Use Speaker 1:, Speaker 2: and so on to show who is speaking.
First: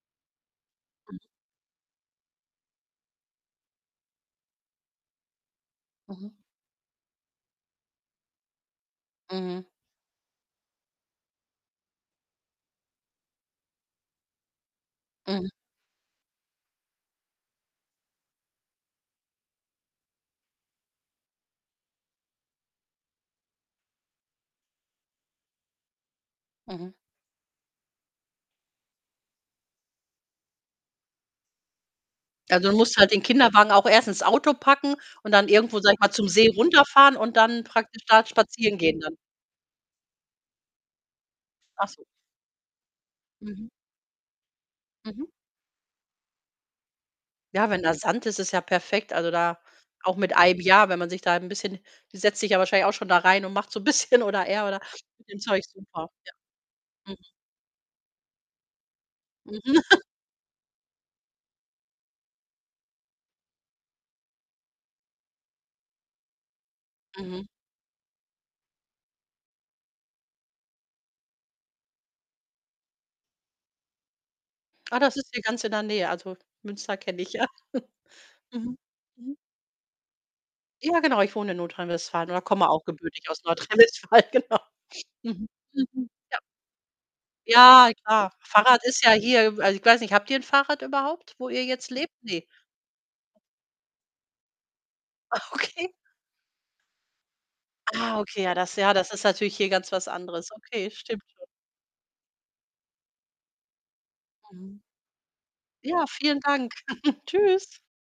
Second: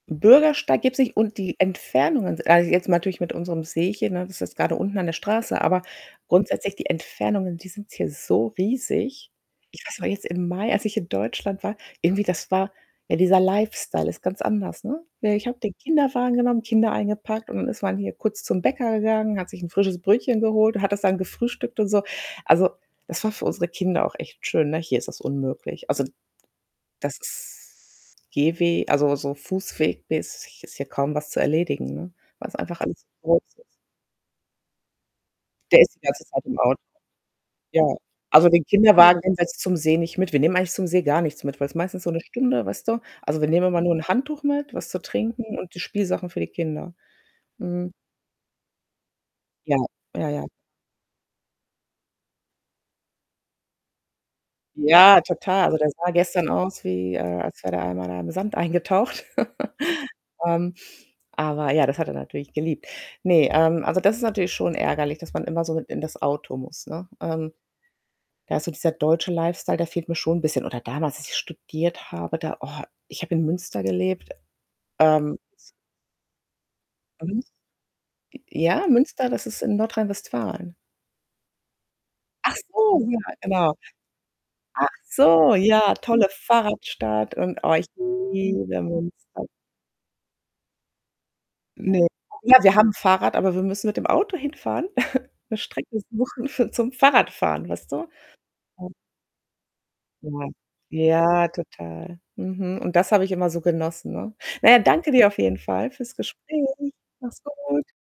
Speaker 1: 'N Bürgersteig gibt's nicht und die Entfernungen s also jetzt natürlich mit unserem Seechen, ne? Das ist jetzt grade unten an der Straße, aber
Speaker 2: Mhm.
Speaker 1: grundsätzlich die Entfernungen, die sind hier so riesig.
Speaker 2: Mhm.
Speaker 1: Ich weiß noch jetzt im Mai als ich in Deutschland war, irgendwie das war, ja, dieser Lifestyle ist ganz anders, ne? Ja, ich
Speaker 2: Mhm.
Speaker 1: habe den Kinderwagen genommen, Kinder eingepackt und dann ist man hier kurz zum Bäcker gegangen, hat sich 'n frisches Brötchen geholt und hat das dann gefrühstückt und so. Also, das war für unsere Kinder auch echt schön, ne? Hier ist das unmöglich. Also,
Speaker 2: Mhm.
Speaker 1: das ist Gehwe also so Fußweg-mäßig ist hier kaum was zu erledigen, ne, weil's
Speaker 2: Also, du
Speaker 1: einfach
Speaker 2: musst
Speaker 1: alles zu
Speaker 2: halt den
Speaker 1: groß ist.
Speaker 2: Kinderwagen auch erst ins Auto packen und dann irgendwo,
Speaker 1: Der
Speaker 2: sage
Speaker 1: ist
Speaker 2: ich
Speaker 1: die
Speaker 2: mal,
Speaker 1: ganze
Speaker 2: zum
Speaker 1: Zeit
Speaker 2: See
Speaker 1: im Auto.
Speaker 2: runterfahren und dann
Speaker 1: Ja.
Speaker 2: praktisch da
Speaker 1: Also, den
Speaker 2: spazieren gehen, dann?
Speaker 1: Kinderwagen nehmen wir zum See nicht mit. Wir nehmen eigentlich zum See gar nichts mit, weil's
Speaker 2: Ach
Speaker 1: meistens
Speaker 2: so.
Speaker 1: so 1 Stunde, weißt du? Also, wir nehmen
Speaker 2: Mhm.
Speaker 1: immer nur ein Handtuch mit, was zu
Speaker 2: Mhm.
Speaker 1: trinken und die Spielsachen für die Kinder.
Speaker 2: Ja, wenn
Speaker 1: Mhm.
Speaker 2: da Sand ist, ist ja perfekt. Also, da
Speaker 1: Ja,
Speaker 2: auch
Speaker 1: ja,
Speaker 2: mit
Speaker 1: ja.
Speaker 2: ei b ja, wenn man sich da 'n bisschen die setzt sich ja wahrscheinlich auch schon da rein und macht so 'n bisschen oder er, oder
Speaker 1: Ja,
Speaker 2: mit dem Zeug
Speaker 1: total und der
Speaker 2: super,
Speaker 1: sah
Speaker 2: ja.
Speaker 1: gestern aus wie,
Speaker 2: Mhm.
Speaker 1: äh, als wäre der einmal in einem Sand eingetaucht.
Speaker 2: Mhm.
Speaker 1: Ähm, aber ja, das hat er natürlich geliebt. Ne, ähm, also das ist natürlich schon ärgerlich, dass man immer so mit in das Auto muss, ne?
Speaker 2: Mhm.
Speaker 1: Ähm, da ist so dieser deutsche Lifestyle, der fehlt mir schon 'n bisschen. Oder damals, als ich studiert habe, da oh, ich habe in Münster gelebt.
Speaker 2: Ah, das ist
Speaker 1: Ähm,..
Speaker 2: hier ganz
Speaker 1: [unintelligible]
Speaker 2: in der Nähe. Also, Münster kenne ich
Speaker 1: Mhm.
Speaker 2: ja.
Speaker 1: J
Speaker 2: Mhm.
Speaker 1: ja, Münster,
Speaker 2: Mhm.
Speaker 1: das ist in Nordrhein-Westfalen.
Speaker 2: Ja, genau, ich wohne in Nordrhein-Westfalen oder
Speaker 1: Ach
Speaker 2: komme auch
Speaker 1: so, ja,
Speaker 2: gebürtig aus
Speaker 1: genau.
Speaker 2: Nordrhein-Westfalen, genau.
Speaker 1: Ach
Speaker 2: Mhm.
Speaker 1: so, ja,
Speaker 2: Mhm,
Speaker 1: tolle
Speaker 2: ja.
Speaker 1: Fahrradstadt und, oh, ich
Speaker 2: Ja, klar.
Speaker 1: liebe
Speaker 2: Fahrrad ist ja
Speaker 1: Münster.
Speaker 2: hier also, ich weiß nicht, habt ihr 'n Fahrrad überhaupt, wo ihr jetzt
Speaker 1: Ne.
Speaker 2: lebt? Ne.
Speaker 1: [unintelligible] wir haben ein Fahrrad, aber wir müssen mit dem Auto hinfahren.
Speaker 2: Ah,
Speaker 1: 'Ne
Speaker 2: okay.
Speaker 1: Strecke suchen, für zum Fahrradfahren, weißt du?
Speaker 2: Ah, okay, ja, das
Speaker 1: Ähm
Speaker 2: ja, das ist natürlich hier ganz was
Speaker 1: Ja,
Speaker 2: anderes. Okay, stimmt schon.
Speaker 1: ja, total. Mhm und das habe ich immer so genossen, ne? Na ja,
Speaker 2: Mhm.
Speaker 1: danke dir auf jeden Fall
Speaker 2: Ja,
Speaker 1: fürs
Speaker 2: vielen
Speaker 1: Gespräch.
Speaker 2: Dank.
Speaker 1: Mach's
Speaker 2: Tschüss.
Speaker 1: gut.